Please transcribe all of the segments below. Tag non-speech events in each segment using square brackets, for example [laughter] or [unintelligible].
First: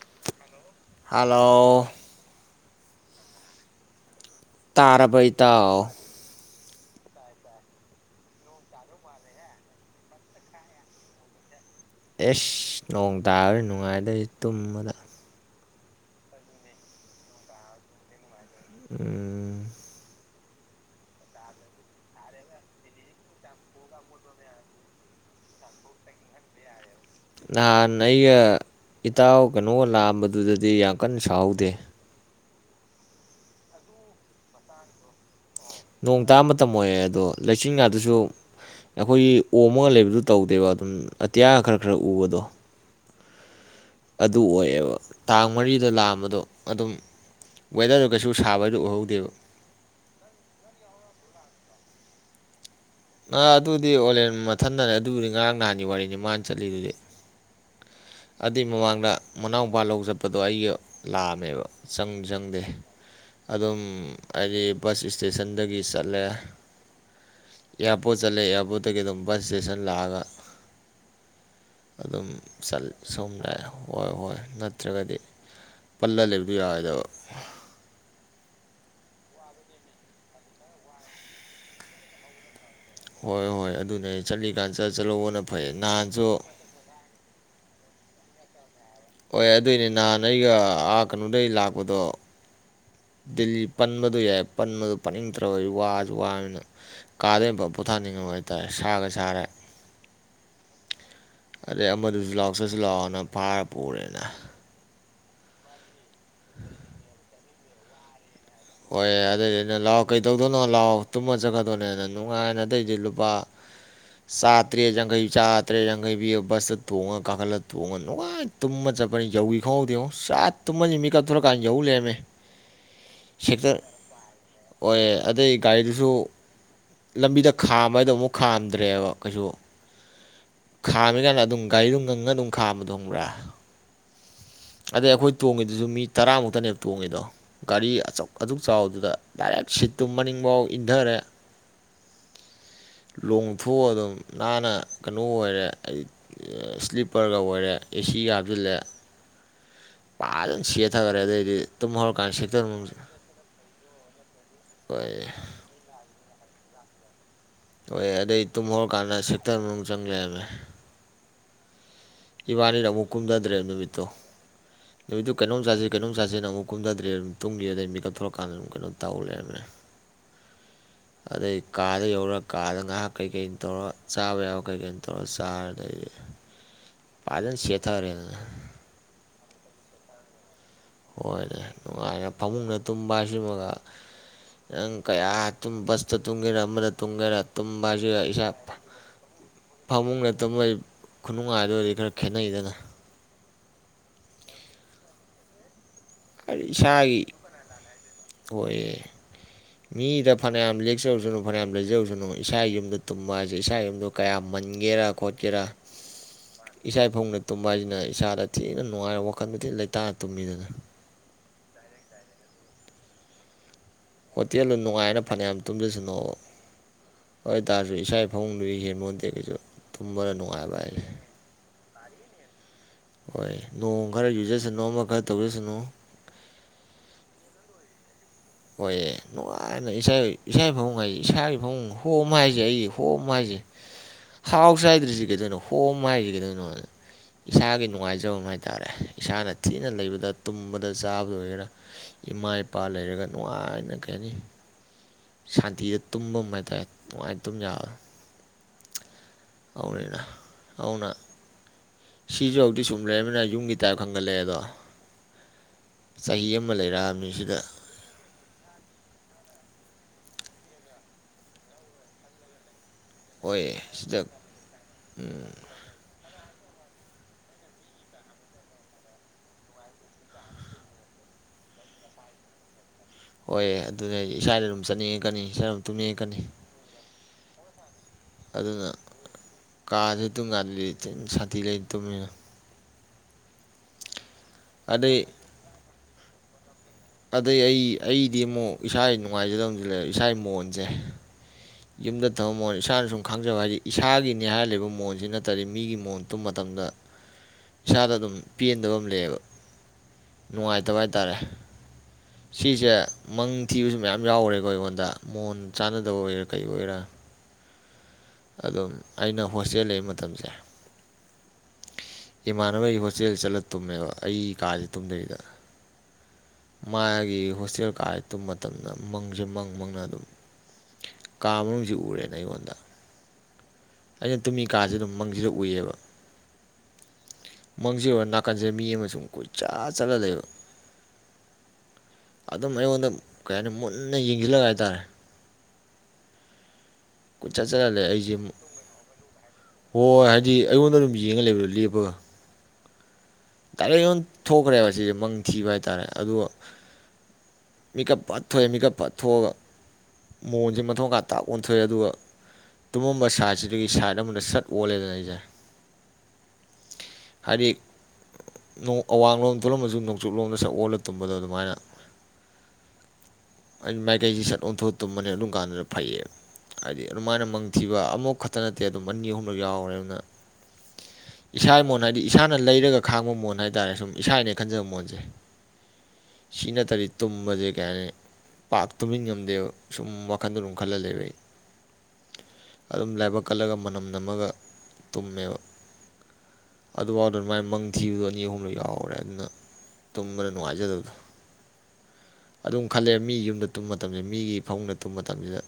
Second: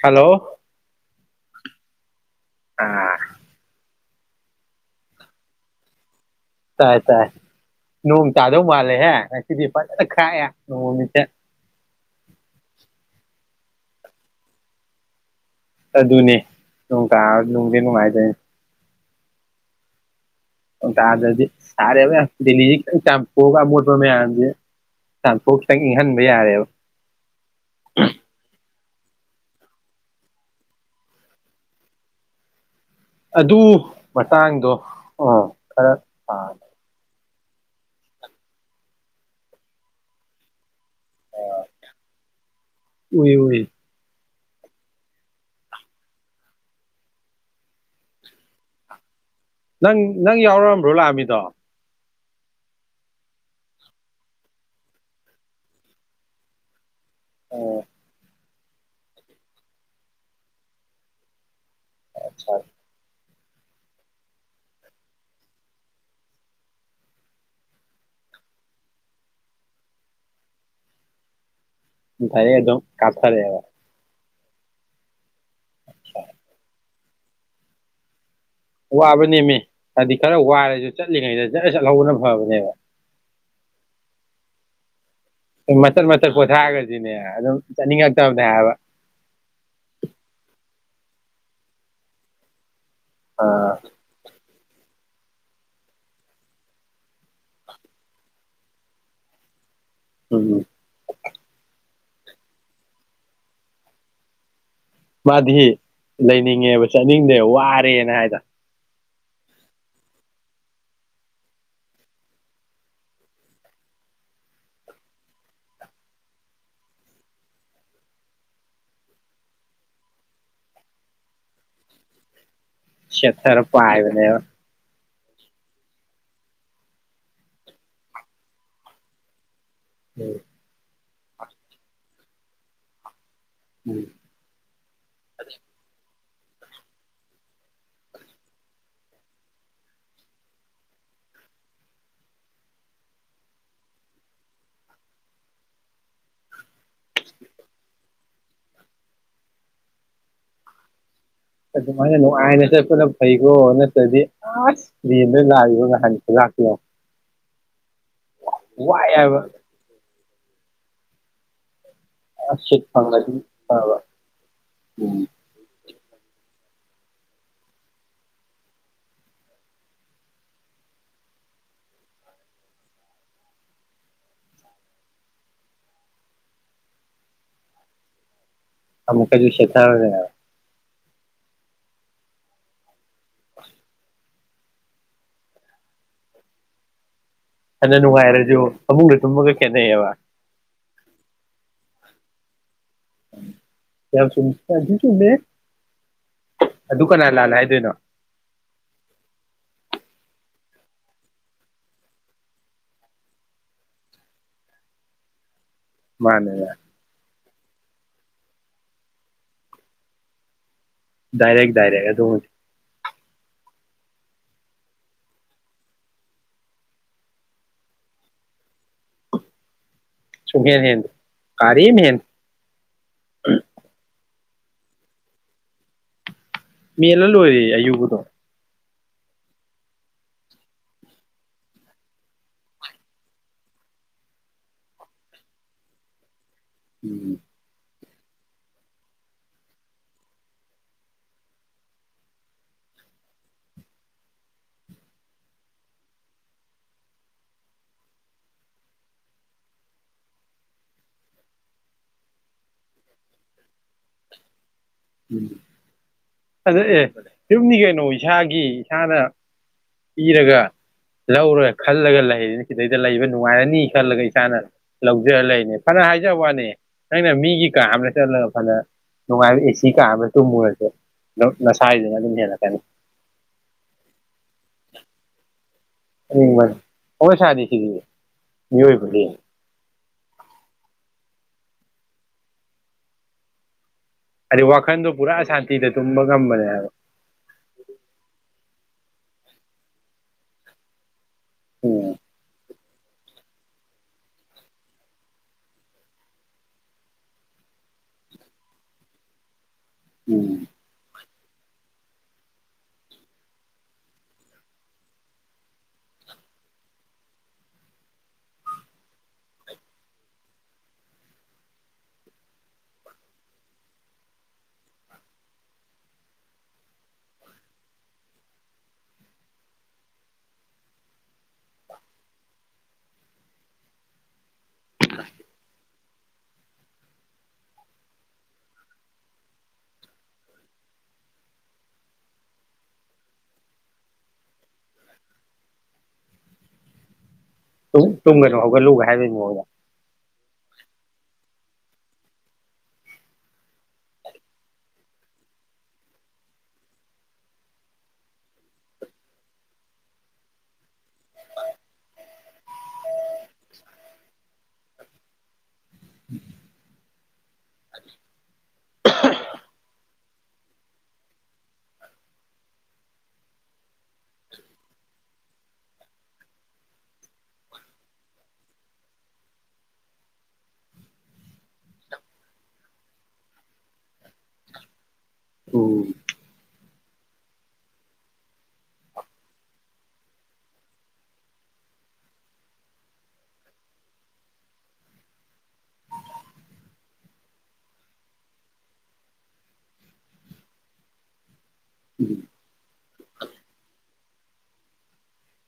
Hello hello ꯀꯅꯥ ꯇꯥꯔꯕ ꯏꯇꯥꯎ ꯇꯥꯏ ꯇꯥꯏ ꯅꯣꯡ ꯆꯥꯗꯧ ꯃꯥꯜꯂꯦꯍꯦ ꯉꯁꯤꯗꯤ ꯐꯖꯅ ꯈꯥꯛꯑꯦ ꯅꯣꯡ ꯃꯃꯤꯠꯁꯦ ꯑꯦꯁ ꯅꯣꯡ ꯇꯥꯔꯣꯏ ꯅꯨꯡꯉꯥꯏꯗꯣꯏꯔꯤ ꯇꯨꯝꯕꯗ ꯑꯗꯨꯅꯦ ꯅꯣꯡ ꯇꯥꯔꯗꯤ ꯅꯨꯡꯗꯤ ꯅꯨꯡꯉꯥꯏꯗꯣꯏꯅꯤ ꯎꯝ ꯇꯥꯗꯗꯤ ꯁꯥꯔꯦꯕ ꯌꯥꯝ ꯗꯦꯜꯂꯤꯁꯤ ꯈꯤꯇꯪ ꯆꯝꯊꯣꯛꯑꯀ ꯑꯃꯣꯠꯄ ꯃꯌꯥꯝꯁꯦ ꯆꯥꯝꯊꯣꯛ ꯈꯤꯇꯪ ꯏꯪꯍꯟꯕ ꯌꯥꯔꯦꯕ ꯅꯍꯥꯟ ꯑꯩꯒ ꯏꯇꯥꯎ ꯀꯩꯅꯣ ꯂꯥꯛꯑꯝꯕꯗꯨꯗꯗꯤ ꯌꯥꯝ ꯀꯟꯅ ꯁꯥꯎꯍꯧꯗꯦ ꯑꯗꯨ ꯃꯇꯥꯡꯗꯣ ꯑꯣ ꯈꯔ ꯅꯣꯡ ꯇꯥꯕ ꯑꯥ ꯃꯇꯝ ꯑꯣꯏꯌꯦ ꯑꯗꯣ ꯂꯩꯆꯤꯟꯀꯥꯗꯨꯁꯨ ꯑꯩꯈꯣꯏꯒꯤ ꯑꯣꯝꯃꯒ ꯂꯩꯕꯗꯨ ꯇꯧꯗꯦꯕ ꯑꯗꯨꯝ ꯑꯇꯤꯌꯥ ꯈꯔ ꯈꯔ ꯎꯕꯗꯣ ꯎꯏ ꯎꯏ ꯑꯗꯨ ꯑꯣꯏꯑꯦꯕ ꯇꯥꯡ ꯃꯔꯤꯗ ꯂꯥꯛꯑꯝꯕꯗꯣ ꯑꯗꯨꯝ ꯋꯦꯗꯔꯗ ꯀꯩꯁꯨ ꯁꯥꯕꯗꯣ ꯎꯍꯧꯗꯦꯕ ꯅꯪ ꯅꯪ ꯌꯥꯎꯔꯛꯑꯝꯕ꯭ꯔꯣ ꯂꯥꯛꯑꯝꯃꯤꯗꯣ ꯑ ꯑꯗꯨꯗꯤ ꯑꯣꯟꯂꯦꯟ ꯃꯊꯟꯗꯅꯦ ꯑꯗꯨꯕꯨꯗꯤ ꯉꯔꯥꯡ ꯅꯍꯥꯟꯒꯤ ꯋꯥꯔꯤꯅꯤ ꯃꯥꯅ ꯆꯠꯂꯤꯗꯨꯗꯤ ꯑꯣ ꯑꯗꯨꯏ ꯃꯃꯥꯡꯗ ꯃꯅꯥꯎꯄꯥ ꯂꯧ ꯆꯠꯄꯗꯣ ꯑꯩꯒꯤ ꯂꯥꯛꯑꯝꯃꯦꯕ ꯆꯪ ꯆꯪꯗꯦ ꯑꯗꯨꯝ ꯍꯥꯏꯗꯤ ꯕꯁ ꯏꯁꯇꯦꯁꯟꯗꯒꯤ ꯆꯠꯂꯦ ꯑꯦꯌꯥꯔꯄꯣꯔꯠ ꯆꯠꯂꯦ ꯑꯦꯌꯥꯔꯄꯣꯔꯠꯇꯒꯤ ꯑꯗꯨꯝ ꯕꯁ ꯏꯁꯇꯦꯁꯟ ꯂꯥꯛꯑꯒ ꯑꯗꯨꯝ ꯗꯥꯏꯔꯦꯛ ꯑꯗꯨꯝ ꯁꯨꯝ ꯀꯥꯞꯊꯔꯛꯑꯦꯕ ꯂꯩꯑꯦ ꯍꯣꯏ ꯍꯣꯏ ꯅꯠꯇ꯭ꯔꯒꯗꯤ ꯄꯜꯂꯜꯂꯤꯕꯗꯨ ꯌꯥꯏꯗꯕ ꯋꯥꯕꯅꯦꯃꯤ ꯍꯥꯏꯗꯤ ꯈꯔ ꯋꯥꯔꯁꯨ ꯆꯠꯂꯤꯉꯩꯗ ꯖꯠ ꯆꯠꯍꯧꯕꯅ ꯐꯕꯅꯦꯕ ꯍꯣꯏ ꯍꯣꯏ ꯑꯗꯨꯅꯦ ꯆꯠꯂꯤꯀꯥꯟꯗ ꯆꯠ ꯆꯠꯍꯧꯕꯅ ꯐꯩ ꯃꯇꯠ ꯅꯍꯥꯟꯁꯨ ꯃꯇꯠ ꯄꯣꯊꯥꯒ꯭ꯔꯗꯤꯅ‌ꯦ ꯑꯗꯨꯝ ꯆꯠꯅꯤꯡꯉꯥꯛꯇꯕꯅ‌ꯦ ꯍꯥꯏꯕ ꯍꯣꯏ ꯑꯗꯨꯏꯅꯦ ꯅꯍꯥꯟ ꯑꯩꯒꯥ ꯀꯩꯅꯣꯗꯩ ꯂꯥꯛꯄꯗꯣ [unintelligible] ꯂꯤ ꯑꯥ ꯄꯟꯃꯗꯨ ꯌꯥ ꯄꯟꯃꯗꯨ ꯄꯥꯅꯤꯡꯇ꯭ꯔꯕꯗꯤ ꯋꯥꯁꯨ ꯋꯥꯅꯤꯅ ꯀꯥꯗꯣꯏꯕ ꯄꯣꯊꯥꯅꯤꯡꯉꯕ ꯍꯥꯏꯇꯥꯔꯦ ꯁꯥꯒ ꯁꯥꯔꯦ ꯎꯝꯝ ꯑꯗꯩ ꯑꯃꯗꯨꯁꯨ ꯂꯥꯎ ꯆꯠꯁꯤ ꯂꯥꯛꯑꯣꯅ ꯐꯥꯔ ꯄꯨꯔꯦꯅ ꯃꯥꯗꯤ ꯂꯩꯅꯤꯡꯉꯦꯕ ꯆꯠꯅꯤꯡꯗꯦ ꯋꯥꯔꯦꯅ ꯍꯥꯏꯗꯅ ꯍꯣꯏ ꯑꯗꯨꯗꯩꯗꯤ ꯑꯩꯅ ꯂꯥꯛꯑꯣ ꯀꯩꯗꯧꯗꯣꯏꯅꯣ ꯂꯥꯛꯑꯣ ꯇꯨꯝꯃ ꯆꯠꯀꯗꯣꯏꯅꯦꯅ ꯅꯨꯡꯉꯥꯏꯅ ꯑꯗꯩꯗꯤ ꯂꯨꯄꯥ ꯆꯥꯇ꯭ꯔꯦꯠ ꯌꯥꯡꯈꯩ ꯆꯥꯇ꯭ꯔ‌ꯦꯠ ꯌꯥꯡꯈꯩ ꯄꯤ ꯕꯁꯇ ꯊꯣꯡꯉ ꯀꯥꯈꯠꯂ ꯊꯣꯡꯉ ꯅꯨꯡꯉꯥꯏ ꯇꯨꯝꯃ ꯆꯠꯄꯅꯤ ꯌꯧꯈꯤ ꯈꯪꯍꯧꯗ‌ꯦ ꯌꯦꯉꯛ ꯆꯥ ꯇꯨꯝꯃꯅꯤ ꯃꯤ ꯀꯞꯊꯣꯔꯀꯥꯟꯗ ꯌꯧ ꯂꯔꯃꯦ ꯁꯦꯊꯔ ꯄꯥꯏꯕꯅꯦꯕ ꯑꯗꯩ ꯒꯥꯔꯤꯗꯨꯁꯨ ꯂꯝꯕꯤꯗ ꯈꯥꯝꯕ ꯗꯣ ꯑꯃꯨꯛ ꯈꯥꯝꯗ꯭ꯔꯦꯕ ꯀꯩꯁꯨ ꯎꯝ ꯈꯥꯝꯃꯤꯀꯥꯟꯗ ꯑꯗꯨꯝ ꯒꯥꯔꯤꯗꯨꯣ ꯉꯪꯉ ꯑꯗꯨꯝ ꯈꯥꯝꯕꯗ‌ꯣ ꯈꯪꯕ꯭ꯔꯥ ꯎꯝ ꯑꯗꯩ ꯑꯩꯈꯣꯏ ꯇꯣꯡꯉꯤꯗꯨꯁꯨ ꯃꯤ ꯇꯔꯥꯃꯨꯛꯇꯅꯦ ꯇꯣꯡꯉꯤꯗꯣ ꯒꯥꯔꯤ ꯑꯆꯧ ꯑꯁꯨꯛ ꯆꯥꯎꯕꯗꯨꯗ ꯗꯥꯏꯔꯦꯛ ꯁꯤꯠꯇꯨ ꯃꯅꯤꯡꯐꯥꯎ ꯏꯟꯊꯔꯦ ꯂꯣꯡꯊꯣꯛꯑ ꯑꯗꯨꯝ ꯅꯥꯟꯅ ꯀꯩꯅꯣ ꯑꯣꯏꯔꯦ ꯏꯁꯂꯤꯞ ꯄꯔꯒ ꯑꯣꯏꯔꯦ ꯑꯦꯁꯤꯒꯗ ꯂꯦ ꯄꯥ ꯑꯗꯨ ꯁ‌ꯦꯊꯒ꯭ꯔ‌ꯦ ꯑꯗꯩ ꯑꯗꯨꯃꯥꯏꯅ ꯅꯨꯡꯉꯥꯏꯅ ꯆꯠ ꯄꯨꯂ ꯐꯩꯀ‌ꯣ ꯅꯠꯇꯗꯤ ꯑꯁ ꯍꯣꯏ ꯂꯦꯟꯗ ꯂꯥꯛꯏꯕꯣ ꯉꯍꯥꯟ ꯔꯥꯛꯂꯣ ꯍ ꯑ ꯑꯗꯨꯩ ꯇꯨꯝꯍꯧꯔꯀꯥꯟꯗ ꯁꯦꯛꯇꯔ ꯃꯅꯨꯡ ꯆꯪꯂꯦꯕ [inaudible] ꯑꯁ ꯁꯤꯠ ꯏꯕꯥꯅꯤꯅ ꯑꯃꯨꯛ ꯐꯪꯉꯗꯤ ꯀꯨꯝꯗꯗ꯭ꯔꯦꯕ ꯐꯕ ꯅꯨꯃꯤꯠꯇꯣ ꯅꯨꯃꯤꯠꯇꯨ ꯀꯩꯅꯣꯝ ꯆꯥꯖꯤ ꯀꯩꯅꯣꯝ ꯆꯥꯁꯦꯅ ꯑꯃꯨꯛ ꯀꯨꯝꯗꯗ꯭ꯔꯦ ꯑꯗꯨꯝ ꯇꯨꯝꯒꯤꯕꯗꯩ ꯑꯗꯨꯝ ꯃꯤꯀꯞ ꯊꯣꯛꯂꯛꯀꯥꯟꯗ ꯑꯗꯨꯝ ꯀꯩꯅꯣ ꯇꯧꯔꯂꯩꯔꯝꯃꯦ ꯑꯗꯩ ꯀꯥꯗ ꯌꯧꯔ ꯀꯥꯗ ꯉꯍꯥꯛ ꯀꯩꯀꯩꯅ ꯇꯧꯔ ꯆꯥꯕ ꯌꯥꯕ ꯀꯩꯀꯩꯅꯣ ꯇꯧꯔ ꯆꯥꯔꯗꯩ ꯐꯖꯅ ꯁꯦꯠꯊꯔꯦꯗꯅ ꯑꯃꯨꯛꯀꯁꯨ ꯁꯦꯊꯔꯨꯔꯦ ꯍꯥꯏ ꯍꯣꯏꯅꯦ ꯅꯨꯡꯉꯥꯏꯔꯦ ꯐꯃꯨꯡꯅ ꯇꯨꯝꯕꯥꯁꯤꯃꯒ ꯅꯪ ꯀꯌꯥ ꯇꯨꯝ ꯕꯁꯇ ꯇꯨꯝꯒꯦꯔꯥ ꯑꯃꯗ ꯇꯨꯝꯒꯦꯔꯥ ꯇꯨꯝꯕ ꯐꯅ ꯍꯥꯏꯁꯨ ꯌꯥꯏ ꯏꯁꯥ ꯅꯨꯡꯉꯥꯏꯔꯁꯨ ꯐ ꯐꯃꯨꯡꯗ ꯇꯨꯝꯕꯒ ꯈꯦꯠꯅꯩꯌꯦꯕ ꯐꯃꯨꯡꯗ ꯇꯨꯝꯕꯩ ꯈꯨꯅꯨꯡꯉꯥꯏꯗꯨꯗꯩꯗꯤ ꯈꯔ ꯈꯦꯠꯅꯩꯗꯅ ꯌꯥꯝ ꯆꯨꯝ [unintelligible] ꯆꯨꯝꯃꯦꯍꯦ ꯑꯩ ꯏꯁꯥꯒꯤ ꯑꯣꯏꯌꯦ ꯃꯤꯒꯤꯗ ꯐꯅꯌꯥꯝ ꯂꯦꯛꯆꯔꯨꯁꯅꯨ ꯐꯅꯌꯥꯝ ꯂꯩꯖꯔꯨꯁꯅꯨ ꯏꯁꯥ ꯌꯨꯝꯗ ꯇꯨꯝꯕ ꯍꯥꯏꯁꯦ ꯏꯁꯥ ꯌꯨꯝꯗꯣ ꯀꯌꯥ ꯃꯟꯒꯦꯔꯥ ꯈꯣꯠꯀꯦꯔꯥ ꯃꯥꯅꯦꯕ ꯏꯁꯥꯒꯤ ꯐꯃꯨꯡꯗ ꯇꯨꯝꯕ ꯍꯥꯏꯁꯤꯅ ꯏꯁꯥꯗ ꯊꯤꯅ ꯅꯨꯡꯉꯥꯏꯕ ꯋꯥꯈꯟꯗꯣ ꯊꯤꯅ ꯂꯩꯇꯥꯅ ꯇꯨꯝꯃꯤꯗꯅ ꯗꯥꯏꯔꯦꯛ ꯗꯥꯏꯔꯦꯛ ꯑꯗꯨꯅꯤ ꯍꯣꯇꯦꯜꯗꯨ ꯅꯨꯡꯉꯥꯏꯅ ꯐꯅꯌꯥꯝ ꯇꯨꯝꯖꯁꯅꫭꯕ ꯍꯣꯏ ꯇꯥꯔꯁꯨ ꯏꯁꯥꯏ ꯐꯥꯃꯨꯡꯗꯨꯗꯩ ꯍꯦꯟꯄꫭꯟꯗꯦ ꯀꯩꯁꯨ ꯇꯨꯝꯕꯅ ꯅꯨꯡꯉꯥꯏꯕ ꯍꯥꯏꯔꯦ ꯔꯤꯝ ꯍꯦꯟ ꯍꯣꯏ ꯅꯣꯡ ꯈꯔ ꯌꯨꯖꯁꯅꯨ ꯑꯃ ꯈꯔ ꯇꯧꯖꯁꯅꯨ ꯃꯦꯜꯂ ꯂꯣꯏꯔꯦ ꯑꯌꯨꯕꯗꯣ ꯍꯣꯏꯑꯦ ꯅꯨꯡꯉꯥꯏꯅ ꯏꯁꯥꯏ ꯏꯁꯥꯏ ꯐꯃꯨꯡ ꯍꯥꯏꯁꯦ ꯏꯁꯥꯒꯤ ꯐꯃꯨꯡ ꯍꯣꯝ ꯍꯥꯏꯁꯦ ꯑꯩꯒꯤ ꯍꯣꯝ ꯍꯥꯏꯁꯦ ꯍꯥꯎꯁ ꯍꯥꯏꯗ‍꯭ꯔꯤꯁꯦ ꯀꯩꯗꫭꯏꯅꯣ ꯍꯣꯝ ꯍꯥꯏꯁꯦ ꯀꯩꯗꫭꯏꯅꯣ ꯑ ꯏꯁꯥꯒꯤ ꯅꯨꯡꯉꯥꯏꯖ [unintelligible] ꯍꯥꯏꯇꯥꯔꯦ ꯏꯁꯥꯅ ꯊꯤꯅ ꯂꯩꯕꯗ ꯇꯨꯝꯕꯗ ꯆꯥꯕꯗ ꯑꯣꯏꯒꯦꯔꯥ ꯏꯃꯥ ꯏꯄꯥ ꯂꯩꯔꯒ ꯅꯨꯡꯉꯥꯏꯅ ꯀꯩꯍꯥꯏꯅꯤ ꯁꯥꯟꯇꯤꯗ ꯇꯨꯝꯕꯝ ꯍꯥꯏꯇꯥꯔꯦ ꯅꯨꯡꯉꯥꯏꯅ ꯇꯨꯝꯌꯥꯕ ꯑꯧꯅꯤꯅ ꯑꯧꯅꯥ ꯁꯤꯁꯨ ꯍꯧꯗꯤ ꯁꯨꯝꯂꯩꯔꯕꯅꯤꯅ ꯁꯨꯝ ꯌꯨꯝꯒꯤ ꯇꯥꯏꯞ ꯈꯟꯒꯠꯂꯑꯦꯗꯣ ꯑꯗ ꯑꯦ ꯂꯩꯔꯛꯑꯕꯅꯤ ꯁꯤꯗ ꯌꯨꯝꯗꯤ ꯀꯩꯅꯣ ꯏꯁꯥꯒꯤ ꯏꯁꯥꯅ ꯏꯔꯒ ꯂꯧꯔꯒ ꯈꯜꯂꯒ ꯂꯩꯔꯤꯅꯤ ꯁꯤꯗ ꯑꯗꯨꯗꯩꯗ ꯂꯩꯕ ꯍꯣꯏ ꯅꯨꯡꯉꯥꯏꯔꯅꯤ ꯁꯤꯗ ꯈꯜꯂꯒ ꯏꯁꯥꯅ ꯂꯧꯖꯔ ꯂꯩꯅꯦ ꯐꯅ ꯍꯥꯏꯖꯕ ꯋꯥꯅꯦ ꯑꯩꯅ ꯃꯤꯒꯤ ꯀꯥ ꯑꯝꯗ ꯆꯠꯂꯦꯒ ꯈꯜꯂꫭ ꯅꯨꯡꯉꯥꯏꯕ ꯑꯦ ꯁꯤ ꯁꯤ ꯀꯥ ꯑꯃ ꯇꯨꯝꯃꯨꯔꯁꯨ ꯅ ꯅꯁꯥꯏꯗꯨꯅ ꯑꯗꯨꯝ ꯍꯦꯜꯂꯛꯀꯅꯤ ꯍꯣꯏꯑꯦ ꯑꯗꯨꯅꯤ ꯍꯥꯏꯁꯦ ꯏꯁꯥꯒꯤ ꯔꯨꯝ ꯆꯠꯅꯤꯡꯉꯀꯅꯤ ꯏꯁꯥ ꯔꯨ ꯇꯨꯝꯅꯤꯡꯉꯛꯀꯅꯤ ꯑꯣ ꯁꯥꯗꯦꯁꯤꯁꯨ ꯑꯗꯨꯅ ꯀꯥꯁꯤ ꯑꯗꯨꯝ ꯀꯥꯟꯗꯤ ꯁꯇꯤ ꯂꯩ ꯇꯕꯃꯤꯅ ꯑꯗꯤ ꯋꯥꯈꯟꯗꯣ ꯑꯗꯩ ꯄꯨꯔꯥ ꯁꯥꯟꯇꯤꯗ ꯇꯨꯝꯕ ꯉꯝꯕꯅꯦꯕ ꯑꯗꯩ ꯑꯩ ꯑꯩꯗꯤ ꯑꯃꯨꯛ ꯏꯁꯥꯒꯤ ꯅꯨꯡꯉꯥꯏꯖꯗꯕꯁꯨ ꯂꯩ ꯏꯁꯥꯒꯤ ꯃꯣꯟꯁꯦ ꯎꯝ ꯌꯨꯝꯗꯣ ꯊꯃꯣꯜ ꯏꯁꯥꯅ ꯁꯨꯝ ꯈꯪꯖꯕ ꯍꯥꯏꯗꯤ ꯏꯁꯥꯒꯤꯅꯤ ꯍꯥꯏꯔꯤꯕꯕ ꯃꯣꯟꯁꯤ ꯅꯠꯇ꯭ꯔꯗꯤ ꯃꯤꯒꯤ ꯃꯣꯟ ꯇꯨꯝ ꯃꯇꯝꯗ ꯏꯁꯥꯗ ꯑꯗꯨꯝ ꯄꯦꯟꯗꯕ ꯑꯃ ꯂꯩꯌꯦꯕ ꯅꯨꯡꯉꯥꯏꯇꯕ ꯍꯥꯏꯇꯥꯔꯦ ꯁꯤꯁꯦ ꯃꯪ ꯊꯤꯕꯁꯨ ꯃꯌꯥꯝ ꯌꯥꯎꯔꯦꯀꯣ ꯑꯩꯉꯣꯟꯗ ꯃꯣꯟ ꯆꯥꯟꯅꯗꯕ ꯑꯣꯏꯒꯔꯥ ꯀ ꯑꯣꯏꯒꯦꯔꯥ ꯑꯗꯨꯝ ꯑꯩꯅ ꯍꯣꯁꯇꯦꯜ ꯂꯩꯕ ꯃꯇꯝꯁꯦ ꯏꯃꯥꯟꯅꯕꯒꯤ ꯍꯣꯁꯇꯦꯜ ꯆꯠꯂ ꯇꯨꯝꯃꯦꯕ ꯑꯩ ꯀꯥꯁꯦ ꯇꯨꯝꯗꯣꯏꯔꯤꯗ ꯃꯥꯒꯤ ꯍꯣꯁꯇꯦꯜ ꯀꯥꯁꯦ ꯇꯨꯝꯕ ꯃꯇꯝꯗ ꯃꯪꯁꯦ ꯃꯪ ꯃꯪꯅ ꯑꯗꯨꯝ ꯀꯥ ꯃꯅꯨꯡꯁꯤ ꯎꯔꯦꯅ ꯑꯩꯉꯣꯟꯗ ꯑꯩ ꯇꯨꯃꯤꯀꯥꯥꯁꯦ ꯑꯗꯨꯝ ꯃꯪꯁꯤꯗ ꯎꯏꯌꯦꯕ ꯃꯪꯁꯤ ꯑꯣꯏ ꯅꯥꯀꯟꯁꯦ ꯃꯤ ꯑꯃꯁꯨꯡ ꯀꯨꯣꯏꯆ ꯆꯠꯂ ꯂꯩꯕ ꯑꯗꯨꯝ ꯑꯩꯉꯣꯟꯗ ꯀꯩ ꯍꯥꯏꯅꯤ ꯃꯨꯟꯅ ꯌꯦꯡꯁꯤꯜꯂꯒ ꯍꯥꯏꯇꯥꯔꯦ ꯀꯣꯏꯆꯠ ꯆꯠꯂ ꯂꯩ ꯑꯩꯁꯦ ꯇꯨꯝꯒꯅꯨ ꯍꯧꯒꯠꯂꯨ ꯍꯥꯢꯕꯩ ꯃ‌ꯑꯣꯡꯗ ꯑꯗꯨꯗꯤ ꯑꯩꯉꯣꯟꯗ ꯑꯗꯨꯝ ꯌꯦꯡꯉ ꯂꯩꯕꯗꯣ ꯂꯦꯄꯒ ꯗꯥꯏꯔꯦꯛ ꯌꯣꯟ ꯊꯣꯛꯈ꯭ꯔꯦꯕ ꯁꯤꯁꯦ ꯃꯪ ꯊꯤꯕ ꯍꯥꯏꯇꯥꯔꯦ ꯑꯗꯨꯒ ꯃꯤꯀꯞ ꯐꯠ ꯊꯣꯛꯑꯦ ꯃꯤꯀꯞ ꯄꯠ ꯊꯣꯛꯑꯒ ꯃꯣꯟꯁꯦ ꯃꯊꯣꯡꯀꯥꯏ ꯇꯥꯛ ꯑꯣꯟꯊꯣꯛꯑꯦ ꯑꯗꯨꯒ ꯇꯨꯝꯃꯝꯕ ꯁꯥꯏꯠꯁꯤꯗꯒꯤ ꯁꯥꯏꯠ ꯑꯃꯗ ꯁꯠ ꯑꯣꯜꯂꯦꯗꯅ ꯑꯩꯖꯔꯦ ꯍꯥꯏꯗꯤ ꯑꯋꯥꯡꯂꯣꯝ ꯇꯣꯜꯂꯝꯃꯁꯨ ꯅꯣꯡꯆꯨꯞ ꯂꯣꯝꯗ ꯁꯛ ꯑꯣꯜꯂ ꯇꯨꯝꯕꯗꯣ ꯑꯗꯨꯃꯥꯏꯅ ꯍꯥꯏ ꯃꯥꯏꯀꯩꯁꯤ ꯁꯠ ꯑꯣꯟꯊꯣꯛ ꯇꯨꯝꯕꯅꯦ ꯑꯗꯨꯝ ꯀꯥꯟꯗꯨꯗ ꯐꯩꯌꯦꯕ ꯍꯥꯏꯗꯤ ꯑꯗꯨꯃꯥꯏꯅ ꯃꯪꯊꯤꯕ ꯑꯃꯐꯛ ꯈꯛꯇ ꯅꯠꯇꯦ ꯑꯗꯨꯝ ꯑꯅꯤ ꯑꯍꯨꯝꯂꯛ ꯌꯥꯎꯈ꯭ꯔꯦ ꯑꯗꯨꯅ ꯏꯁꯥ ꯏꯃꯣꯟ ꯍꯥꯏꯗꯤ ꯏꯁꯥꯅ ꯂꯩꯔꯒ ꯈꯥꯡꯕ ꯃꯣꯟ ꯍꯥꯏꯇꯥꯔꯦ ꯁꯨꯝ ꯏꯁꯥꯅꯦ ꯈꯟꯖꯕ ꯃꯣꯟꯁꯦ ꯎꯝ ꯁꯤ ꯅꯠꯇ꯭ꯔꯗꯤ ꯇꯨꯝꯕꯁꯦ ꯀꯩ ꯍꯥꯏꯅꯤ ꯄꯥꯛ ꯇꯨꯝꯃꯤꯟ ꯉꯝꯗꯦꯕ ꯁꯨꯝ ꯋꯥꯈꯟꯗꯣ ꯑꯗꯨꯝ ꯈꯜꯍꯜꯂꯦꯕ ꯑꯩ ꯑꯗꯨꯝ ꯂꯥꯏꯕꯛ ꯀꯜꯂꯒ ꯃꯅꯝ ꯅꯝꯃꯒ ꯇꯨꯝꯃꯦꯕ ꯑꯗꯨꯐꯥꯎꯗ ꯑꯗꯨ ꯃꯥꯏ ꯃꯪ ꯊꯤꯕꯗꯣ ꯑꯅꯤ ꯑꯍꯨꯝꯗꯣ ꯌꯥꯎꯔꯦ ꯑꯗꯨꯅ ꯇꯨꯝꯕꯗ ꯅꯨꯡꯉꯥꯏꯖꯗꯕꯗꯣ ꯑꯗꯨꯝ ꯈꯜꯂꯦ ꯃꯤ ꯌꯨꯝꯗ ꯇꯨꯝꯕ ꯃꯇꯝꯁꯤꯗ ꯃꯤꯒꯤ ꯐꯃꯨꯡꯗ ꯇꯨꯝꯕ ꯃꯇꯝꯁꯤꯗ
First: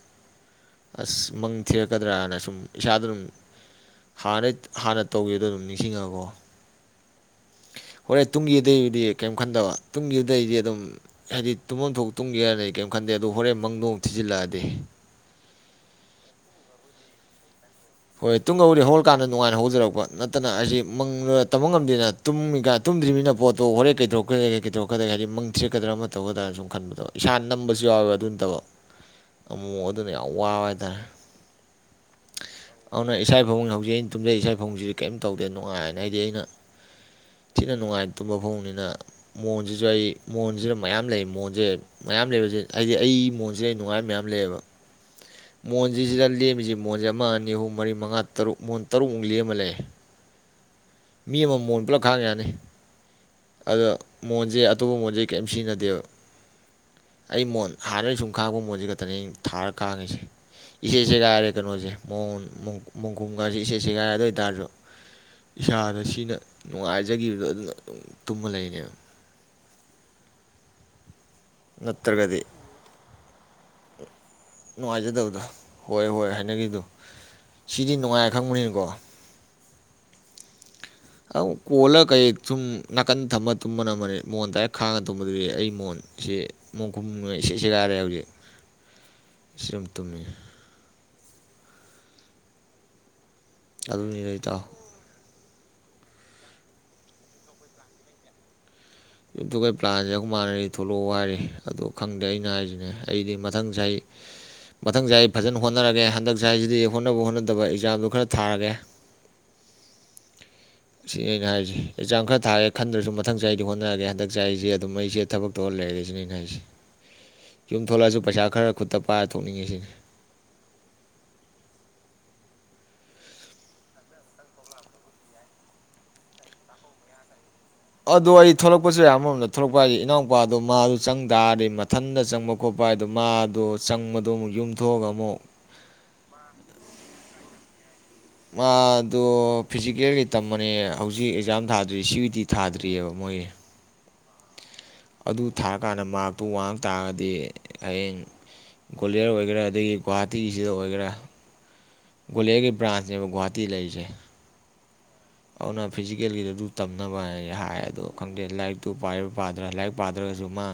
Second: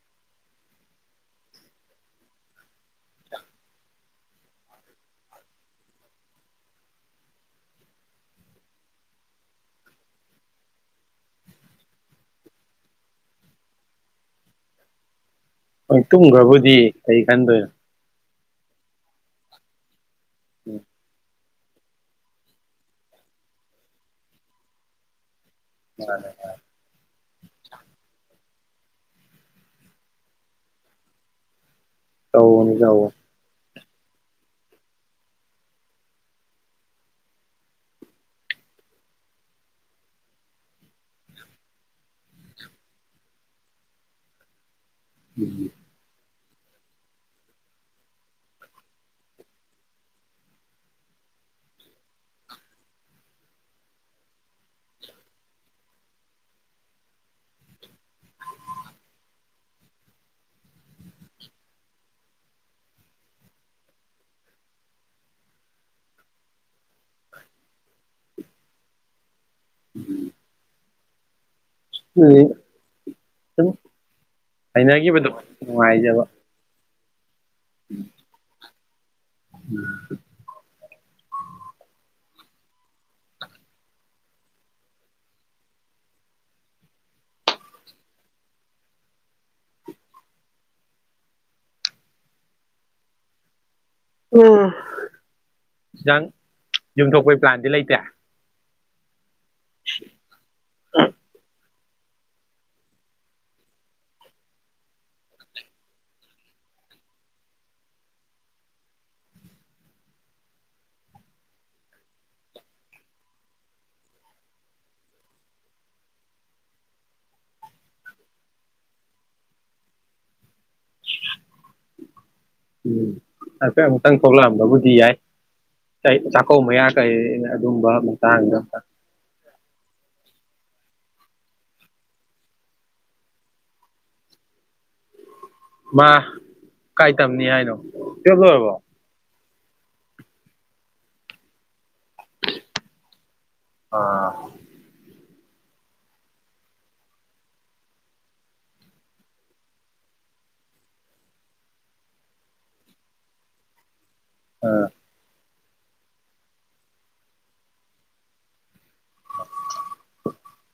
ꯑꯁ ꯃꯪ ꯊꯤꯔꯛꯀꯗ꯭ꯔꯥꯅ ꯁꯨꯝ ꯏꯁꯥꯗ ꯑꯗꯨꯝ ꯍꯥꯟꯅꯩ ꯍꯥꯟꯅ ꯇꯧꯈꯤꯕꯗꯣ ꯑꯗꯨꯝ ꯅꯤꯡꯁꯤꯡꯉꯒꯀꯣ ꯍꯣꯔꯦꯟ ꯇꯨꯡꯒꯤꯗꯩꯗꯨꯗꯤ ꯀꯔꯤꯝ ꯈꯟꯗꯕ ꯇꯨꯡꯒꯤꯗꯨꯗꯩꯗꯤ ꯑꯗꯨꯝ ꯍꯥꯏꯗꯤ ꯇꯨꯝꯐꯝ ꯊꯣꯛ ꯇꯨꯝꯒꯦ ꯍꯥꯏꯗꯤ ꯀꯔꯤꯝ ꯈꯟꯗꯦ ꯑꯗꯨ ꯍꯣꯔꯦꯟ ꯃꯪꯗꯣꯡ ꯊꯤꯖꯤꯜꯂꯛꯑꯗꯤ ꯍꯣꯏ ꯇꯨꯝꯒ꯭ꯔꯕꯨꯗꯤ ꯈꯟꯗꯣꯏꯅꯣ ꯍꯣꯏ ꯇꯨꯡ ꯍꯧꯔꯦ ꯍꯧꯛꯂꯀꯥꯟꯗ ꯅꯨꯉꯥꯏꯅ ꯍꯧꯖꯔꯛꯄ ꯅꯠꯇꯅ ꯑꯁꯤ ꯎꯝ ꯃꯪꯔ ꯇꯝꯕ ꯉꯝꯗꯦ ꯇꯨꯝꯃꯤ ꯀꯥꯏ ꯇꯨꯝꯗ꯭ꯔꯤꯕꯅꯤꯅ ꯄ‌ꯣꯠꯇꯣ ꯍꯣꯔꯦꯟ ꯀꯩ ꯀꯩꯗꯧꯔꯛꯀꯗꯒ‌ꯦ ꯀꯩꯗꯧꯔꯛꯀꯗꯒ‌ꯦ ꯍꯥꯏꯗꯤ ꯃꯪ ꯊꯦꯠꯀꯗ꯭ꯔꯥ ꯑꯃ ꯃꯥꯅꯦ ꯇꯧꯒꯗꯥꯅ ꯁꯨꯝ ꯈꯟꯕꯗꯕ ꯏꯁꯥ ꯅꯝꯕꯁꯨ ꯌꯥꯎꯋꯦꯕ ꯑꯗꯨ ꯅꯠꯇꯕ ꯑꯃꯨꯛ ꯑꯗꯨꯅ ꯌꯥꯝ ꯋꯥꯕ ꯍꯥꯏꯇꯥꯔꯦ ꯑ ꯑꯅ ꯏꯁꯥꯏꯥꯕꯨꯡꯕ ꯍꯧꯖꯤꯛ ꯑꯩꯅ ꯇꯨꯝꯖꯩ ꯏꯁꯥ ꯐꯧꯁꯤꯗꯤ ꯀꯩꯝ ꯇꯧꯗꯦ ꯅꯨꯡꯉꯥꯏꯅ ꯍꯥꯏꯗꯤ ꯑꯩꯅ ꯊꯤꯅ ꯅꯨꯡꯉꯥꯏ ꯇꯨꯝꯕ ꯐꯣꯡꯅꯤꯅ ꯃꯣꯟꯁꯤꯁꯨ ꯑꯩ ꯃꯣꯟꯁꯤꯅ ꯃꯌꯥꯝ ꯂꯩ ꯃꯣꯟꯁꯦ ꯃꯌꯥꯝ ꯂꯩꯕꯁꯦ ꯍꯥꯏꯗꯤ ꯑꯩ ꯃꯣꯟꯁꯤꯗ ꯑꯩ ꯅꯨꯡꯉꯥꯏꯕ ꯃꯌꯥꯝ ꯂꯩꯌꯦꯕ ꯃꯣꯟꯖꯤꯁꯤꯗ ꯂ‌ꯦꯝ ꯃꯤ ꯃꯣꯟꯖ‌ꯦ ꯑꯃ ꯑꯅꯤ ꯑꯍꯨꯝ ꯃꯔꯤ ꯃꯉꯥ ꯇꯔꯨꯛ ꯃꯣꯟ ꯇꯔꯨꯛ ꯃꯨꯛ ꯂ‌ꯦꯝꯃ ꯂꯩ ꯃꯤ ꯑꯃ ꯃꯣꯟ ꯄꯨꯂꯞ ꯈꯥꯡꯉ ꯌꯥꯅꯤ ꯑꯗ ꯃꯣꯟꯁꯦ ꯑꯇꯣꯞꯄ ꯃꯣꯟꯁꯦ ꯀꯩꯝ ꯁꯤꯟꯅꯗꯦꯕ ꯑꯩ ꯃꯣꯟ ꯍꯥꯟꯅ ꯁꯨꯝ ꯏꯁꯥꯗ ꯁꯤꯅ ꯅꯨꯡꯉꯥꯏꯖꯈꯤꯕꯗꯣ ꯑꯗꯨꯅ ꯑꯗꯨꯝ ꯇꯨꯝꯃ ꯂꯩꯅꯦꯕ ꯎꯝ ꯅꯠꯇ꯭ꯔꯒꯗꯤ ꯁꯨꯝ ꯍꯩꯅꯈꯤꯕꯗꯣ ꯅꯨꯡꯉꯥꯏꯖꯗꯕꯗꯣ ꯍꯣꯏ ꯅꯨꯡꯉꯥꯏꯖꯕ ꯍꯣꯏ ꯍꯥꯏꯅꯈꯤꯗꯨ ꯁꯤꯗꯤ ꯅꯨꯡꯉꯥꯏꯔ ꯈꯪꯕꯅꯤꯅꯀꯣ ꯎꯝ ꯑꯪ ꯀꯣꯜꯂꯒ ꯀꯩ ꯁꯨꯝ ꯅꯥꯀꯟ ꯊꯝꯕ ꯇꯨꯝꯕꯅꯝꯕꯅꯤ ꯃꯣꯟ ꯗꯥꯏꯔꯦꯛ ꯈꯥꯡꯉ ꯇꯨꯝꯕꯗꯨꯗꯤ ꯑꯩ ꯃꯣꯟ ꯁꯤ ꯃꯣꯡꯈꯨꯝꯉ ꯏꯁꯩ ꯁꯦꯒꯥꯏꯔꯦ ꯍꯧꯖꯤꯛ ꯁꯤ ꯁꯨꯝ ꯇꯨꯝꯃꯤ ꯑꯗꯨꯅꯤꯗ ꯏꯇꯥꯎ ꯈꯤꯇꯪ ꯌꯨꯝꯊꯣꯛꯄꯩ ꯄ꯭ꯂꯥꯟꯗꯤ ꯂꯩꯇꯦ ꯌꯨꯝ ꯊ‌ꯣꯛꯄꯩ ꯄ꯭ꯂꯥꯟꯁꯦ ꯑꯈ‌ꯣꯢꯃꯥꯅꯗꯤ ꯊꯣꯛꯂꯛꯑꯣ ꯍꯥꯏꯔꯤ ꯑꯗ ꯈꯪꯗꯦ ꯑꯩꯅ ꯍꯥꯏꯁꯤꯅꯦ ꯑꯩꯗꯤ ꯃꯊꯪ ꯆꯍꯤ ꯃꯊꯪ ꯆꯍꯤꯏ ꯐꯖꯅ ꯍꯣꯠꯅꯔꯒꯦ ꯍꯟꯗꯛ ꯁ ꯍꯥꯏꯁꯤꯗꯤ ꯍꯣꯠꯅꯕ ꯍꯣꯠꯅꯗꯕ ꯑꯦꯛꯖꯥꯝꯗꯣ ꯈꯔ ꯊꯥꯔꯒꯦ ꯁꯤꯅꯤ ꯑꯩꯅ ꯍꯥꯏꯔꯤꯁꯤꯦ ꯑꯦꯛꯖꯥꯝ ꯈꯔ ꯊꯥꯒꯦ ꯈꯟꯗ꯭ꯔꯁꯨ ꯃꯊꯪ ꯆꯍꯤꯗꯤ ꯍꯣꯠ ꯅꯗꯤ ꯍꯅꯗꯛꯁ‌ꯦ ꯑꯩꯁꯦ ꯑꯗꯨꯝ ꯑꯩꯁꯦ ꯊꯕꯛ ꯇꯧꯔ ꯂꯩꯔꯦ ꯁꯤꯅꯦ ꯑꯩꯅ ꯍꯥꯏꯁꯦ ꯌꯨꯝ ꯊꯣꯛꯂꯛꯑꯁꯨ ꯄꯩꯁꯥ ꯈꯔ ꯈꯨꯠꯇ ꯄꯥꯏꯔ ꯊꯣꯛꯅꯤꯡꯉꯤꯁꯤꯅꯤ ꯎꯝ ꯑꯈ ꯑꯃꯨꯛꯇꯪ ꯊꯣꯛꯂꯛꯑꯝꯕꯕꯨꯗꯤ ꯌꯥꯏ ꯆꯥꯛꯀꯧꯕ ꯃꯌꯥ ꯀꯩ ꯑꯗꯨꯝꯕ ꯑꯗꯨ ꯑꯩ ꯃꯇꯥꯡꯗ ꯊꯣꯛꯂꯛꯄꯁꯨ ꯌꯥꯏ ꯑꯃꯔꯣꯝꯗ꯫ ꯊꯣꯛꯔꯛꯄ ꯍꯥꯏꯁ ꯏꯅꯥꯎꯄꯥꯗꯣ ꯃꯥꯗꯣ ꯆꯪ ꯇꯥꯔꯗꯤ ꯃꯊꯟꯇ ꯆꯪꯕ ꯈꯣꯠꯄ ꯍꯥꯏꯗꯣ ꯃꯥꯗꯣ ꯆꯪꯕꯗꯣ ꯑꯃꯨꯛ ꯌꯨꯝꯊꯣꯛꯑꯒ ꯑꯃꯨꯛ ꯃꯥ ꯀꯥꯏ ꯇꯝꯅꯤ ꯍꯥꯏꯅꯣ ꯇꯨꯌꯦꯜꯞ ꯂꯣꯏꯔꯕꯣ ꯃꯥꯗꯣ ꯐꯤꯖꯤꯀꯦꯜꯒꯤ ꯇꯝꯃꯅꯤ ꯍꯧꯖꯤꯛ ꯑꯦꯛꯖꯥꯝ ꯊꯥꯗ꯭ꯔꯤ ꯁꯤ ꯌꯨ ꯇꯤ ꯊꯥꯗ꯭ꯔꯤꯌꯦꯕ ꯃꯣꯏꯒꯤ ꯑꯥ ꯑꯗꯨ ꯊꯥꯔꯀꯥꯟꯗ ꯃꯥꯔꯛꯇꯨ ꯋꯥꯡ ꯇꯥꯔꯗꯤ ꯍꯌꯦꯡ [unintelligible] ꯑꯣꯏꯒꯦꯔꯥ ꯑꯗꯒꯤ ꯒꯨꯍꯥꯇꯤꯁꯤꯗ ꯑꯣꯏꯒꯦꯔꯥ [unintelligible] ꯕ꯭ꯔꯥꯟꯅꯦꯕ ꯒꯨꯍ꯭ꯋꯥꯍꯥꯇꯤꯗ ꯂꯩꯔꯤꯁꯦ꯫ ꯑꯥ ꯑꯗꯨꯅ ꯐꯤꯖꯤꯀꯦꯜꯒꯤꯗ ꯑꯗꯨ ꯇꯝꯅꯕ ꯍꯥꯏ ꯍ ꯑꯗꯣ ꯈꯪꯗꯦ ꯂꯥꯏꯔꯤꯛꯇꯨ ꯄꯥꯏꯔ ꯄꯥꯗ꯭ꯔꯤꯔ ꯂꯥꯏꯔꯤꯛ ꯄꯥꯗ꯭ꯔꯒꯁꯨ ꯃꯥ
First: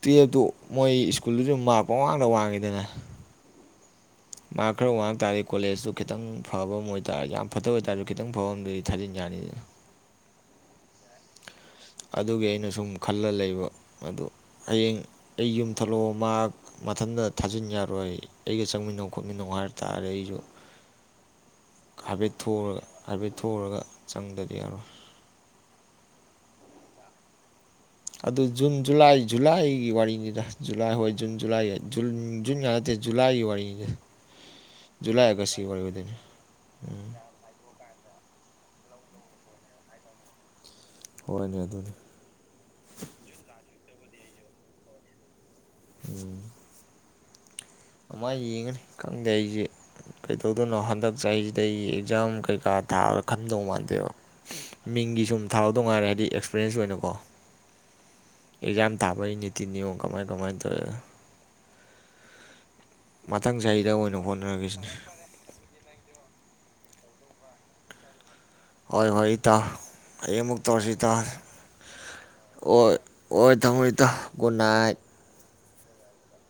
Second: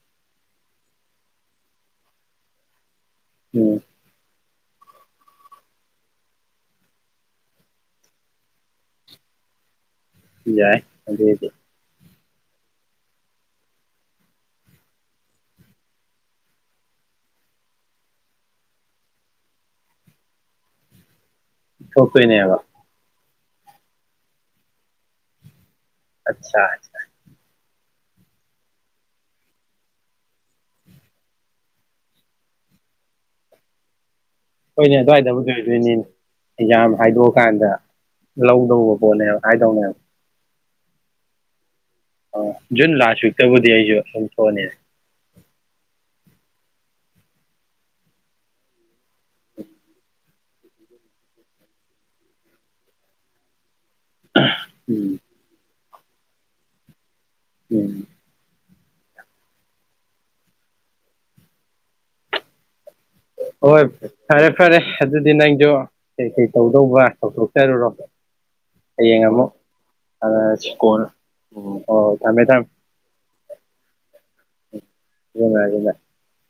ꯇꯨꯌꯦꯜꯞꯇꯨ ꯃꯣꯏ ꯁ꯭ꯀꯨꯜꯗꯨꯁꯨ ꯃꯥꯔꯛꯄꯃꯥꯡꯗ ꯋꯥꯡꯉꯤꯗꯅ ꯎꯝ ꯃꯥꯔꯛ ꯈꯔ ꯋꯥꯉꯛ ꯇꯥꯔꯗꯤ ꯀꯣꯂꯦꯖꯇꯨ ꯈꯤꯇꯪ ꯐꯕ ꯑꯃ ꯑꯣꯏꯇꯥꯥꯔꯗꯤ ꯌꯥꯝ ꯐꯠꯇꯕ ꯑꯣꯏꯇꯥꯥꯔꯁꯨ ꯈꯤꯇꯪ ꯐꯕ ꯑꯃꯗꯗꯤ ꯊꯥꯖꯤꯟꯕ ꯌꯥꯅꯤꯗꯅ꯫ ꯌꯥꯏ ꯑꯗꯨꯏꯗꯤ꯫ ꯑꯗꯨꯒꯤ ꯑꯩꯅ ꯁꯨꯝ ꯈꯜꯂ ꯂꯩꯕ ꯑꯗꯨ ꯍꯌꯦꯡ ꯑꯩ ꯌꯨꯝ ꯊꯣꯛꯂꯛꯑꯣ ꯃꯥ ꯃꯊꯟꯇ ꯊꯥꯖꯤꯟ ꯌꯥꯔꯣꯏ ꯑꯩꯒ ꯆꯪꯃꯤꯟꯅꯧ꯫ ꯈꯣꯠꯃꯤꯟꯅꯧ ꯍꯥꯏ ꯇꯥꯔꯗꯤ ꯑꯩꯁꯨ꯫ ꯍꯥꯏꯐꯦꯠ ꯊꯣꯛꯇꯣꯏꯅꯦꯕ ꯊꯣꯛꯎꯔꯒ ꯍꯥꯏꯐꯦꯠ꯫ ꯊꯣꯛꯎꯔꯒ ꯆꯪꯗꯗꯤ ꯌꯥꯔꯣꯏ ꯑꯆꯥ ꯑꯆꯥ꯫ ꯑꯗꯨ ꯖꯨꯟ ꯖꯨꯂꯥꯏ ꯖꯨꯂꯥꯏꯒꯤ ꯋꯥꯔꯤꯅꯤꯗ ꯖꯨꯂꯥꯏ ꯍꯣꯏ ꯖꯨꯟ ꯖꯨꯂꯥꯏ ꯖꯟ ꯖꯨꯟꯒ ꯅꯠꯇꯦ ꯖꯨꯂꯥꯏꯒꯤ ꯋꯥꯔꯤꯅꯤꯗ꯫ ꯍꯣꯏꯅꯦ ꯖꯨꯂꯥꯏ ꯑꯗꯨꯋꯥꯏꯗꯕꯨ ꯑꯥꯒꯁꯀꯤ ꯋꯥꯔꯤ ꯑꯣꯏꯗꯣꯏꯅꯤꯅꯦ ꯑꯣꯏꯗꯣꯏꯅꯤ ꯑꯦꯛꯖꯥꯝ ꯎꯝ ꯍꯥꯏꯗꯣꯛꯑꯀꯥꯟꯗ ꯂꯧꯗꯧꯕ [unintelligible] ꯍꯥꯏꯗꯧ [unintelligible] ꯍꯣꯏꯅꯦ ꯑꯗꯨꯗꯤ꯫ ꯑ ꯖꯨꯟ ꯂꯥꯁ ꯋꯤꯛꯇꯕꯨꯗꯤ ꯑꯩꯁꯨ ꯌꯨꯝ ꯊꯣꯛꯑꯅꯤ꯫ ꯎꯝ [unintelligible] ꯌꯦꯡꯉꯅꯤ ꯈꯪꯗꯦ ꯑꯩꯁꯦ ꯀꯩꯗꯧꯗꯣꯏꯅꯣ ꯍꯟꯗꯛ ꯆꯍꯤꯁꯤꯗ ꯑꯩꯒꯤ ꯑꯦꯛꯖꯥꯝ ꯀꯩꯀꯥ ꯊꯥꯔꯒ ꯈꯟꯗꯧ ꯃꯥꯟ [unintelligible] ꯎꯝ ꯃꯤꯡꯒꯤ ꯁꯨꯝ ꯊꯥꯎ ꯅꯨꯡꯉꯥꯏꯔꯦ ꯍꯥꯏꯗꯤ ꯑꯦꯛꯁꯄꯤꯔꯦꯟꯁ ꯑꯣꯏꯅꯀꯣ ꯎꯝ ꯑꯦꯛꯖꯥꯝ ꯊꯥꯕꯩꯅꯤꯇꯤꯅꯤꯌꯣ ꯀꯃꯥꯏ ꯀꯃꯥꯏꯅ ꯇꯧꯋꯦ꯫ ꯍꯣꯏ ꯆꯍꯤꯗ ꯑꯣꯏꯅ ꯐꯔꯦ ꯐꯔꯦ ꯍꯣꯠꯅꯔꯒꯦꯁꯤꯅꯤ ꯑꯗꯨꯗꯤ ꯅꯪꯖꯨ ꯀꯩ ꯀꯩ꯫ [unintelligible] ꯇꯧꯊꯣꯛꯆꯔꯨꯔꯣ꯫ ꯍꯣꯏ ꯍꯌꯦꯡ ꯍꯣꯏ ꯑꯃꯨꯛ ꯏꯇꯥꯎ ꯍꯌꯦꯡ ꯑꯃꯨꯛ ꯁꯥꯟꯅꯔꯁꯤ ꯇꯧꯔꯁꯤ ꯀꯣꯟꯅ ꯏꯇꯥꯎ ꯎꯝ ꯍꯣꯏ ꯊꯝꯃꯦ ꯊꯝꯃꯦ ꯍꯣꯏ ꯍꯣꯏ ꯇꯝꯃꯣ ꯏꯇꯥꯎ ꯒꯨꯠ ꯅꯥꯏꯠ꯫ [unintelligible]